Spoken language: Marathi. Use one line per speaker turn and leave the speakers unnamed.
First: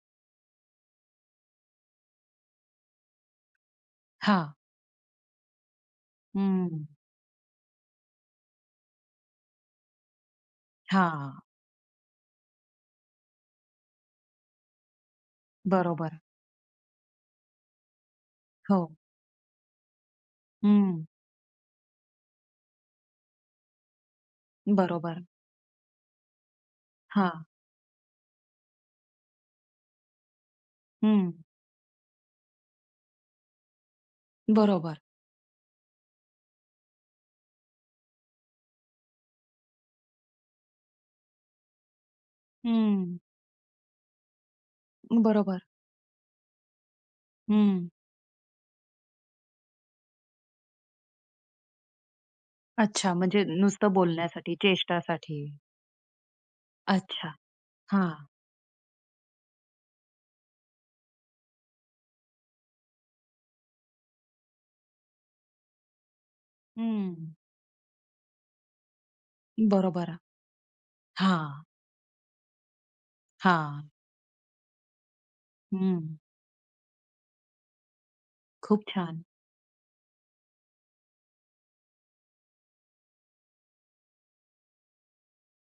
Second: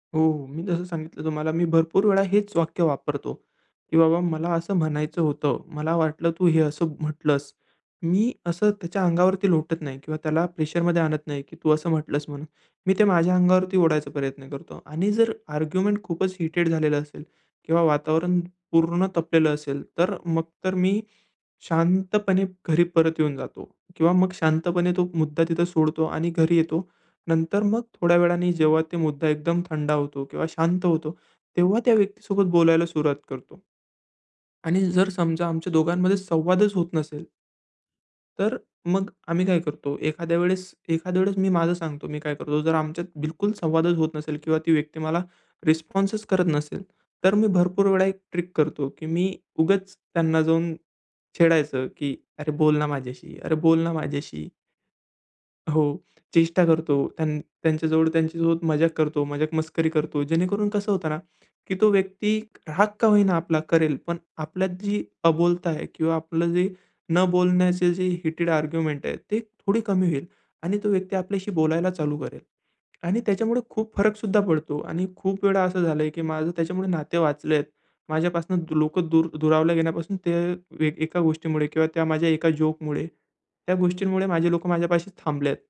हो. मी जसं सांगितलं तुम्हाला मी भरपूर वेळा हेच वाक्य वापरतो की, "बाबा मला
हां.
असं म्हणायचं होतं", "मला वाटलं तू हे
हम्म.
असं म्हटलंस" मी असं त्याच्या अंगावरती लोटत नाही किंवा त्याला प्रेशरमध्ये आणत
हां.
नाही की, "तू असं म्हटलंस" म्हणून, मी ते माझ्या अंगावरती ओढायचा प्रयत्न करतो आणि जर आर्ग्युमेंट
बरोबर.
खूपच हीटेड झालेल असेल किंवा वातावरण
हो.
पूर्ण तपलेलं असेल तर, मग तर मी
हं.
शांतपणे घरी परत येऊन जातो. किंवा मग शांतपणे तो
बरोबर.
मुद्दा तिथं सोडतो आणि घरी येतो.
हां.
नंतर मग थोड्या वेळाने जेव्हा ते मुद्दा एकदम थंडा होतो किंवा शांत होतो,
हम्म
तेव्हा त्या व्यक्तीसोबत बोलायला सुरुवात करतो. आणि
बरोबर.
जर समजा आमच्या दोघांमध्ये संवादच होत नसेल तर मग आम्ही काय करतो, एखाद्या वेळेस एखाद्या वेळेस मी माझं सांगतो मी काय करतो, जर आमच्यात
हम्म.
बिलकुल संवादच होत नसेल किंवा ती व्यक्ती मला
बरोबर.
रिस्पॉन्सच करत नसेल, तर मी भरपूर
हं.
वेळा एक ट्रिक करतो की मी उगाच त्यांना जाऊन छेडायचं की, "अरे बोल ना
अच्छा,
माझ्याशी.
म्हणजे
अरे बोल
नुसतं
ना माझ्याशी."
बोलण्यासाठी, चेष्टासाठी.
हो! चेष्टा करतो.
अच्छा.
त्यां त्यांच्याजवळ
हां.
त्यांच्यासोबत मजाक करतो, मजाक-मस्करी करतो. जेणेकरून कसं होतं ना, की तो व्यक्ती राग का होईना आपला करेल, पण आपल्यात जी अबोलता आहे किंवा आपलं जे न
हम्म.
बोलण्याचे जे हीटेड आर्ग्युमेंट आहे ते थोडी कमी
बरोबरा.
होईल, आणि तो व्यक्ती आपल्याशी
हां
बोलायला चालू करेल. आणि त्याच्यामुळे
हां.
खूप फरक सुद्धा पडतो आणि खूप वेळा असं झालंय
हं.
की माझं त्याच्यामुळे नाते वाचलेत. माझ्यापासून
खूप
लोक
छान.
दूर दुरावला गेल्यापासून ते एक एका गोष्टीमुळे किंवा त्या माझ्या एका जोकमुळे, त्या गोष्टींमुळे माझे लोक माझ्यापाशी थांबलेत.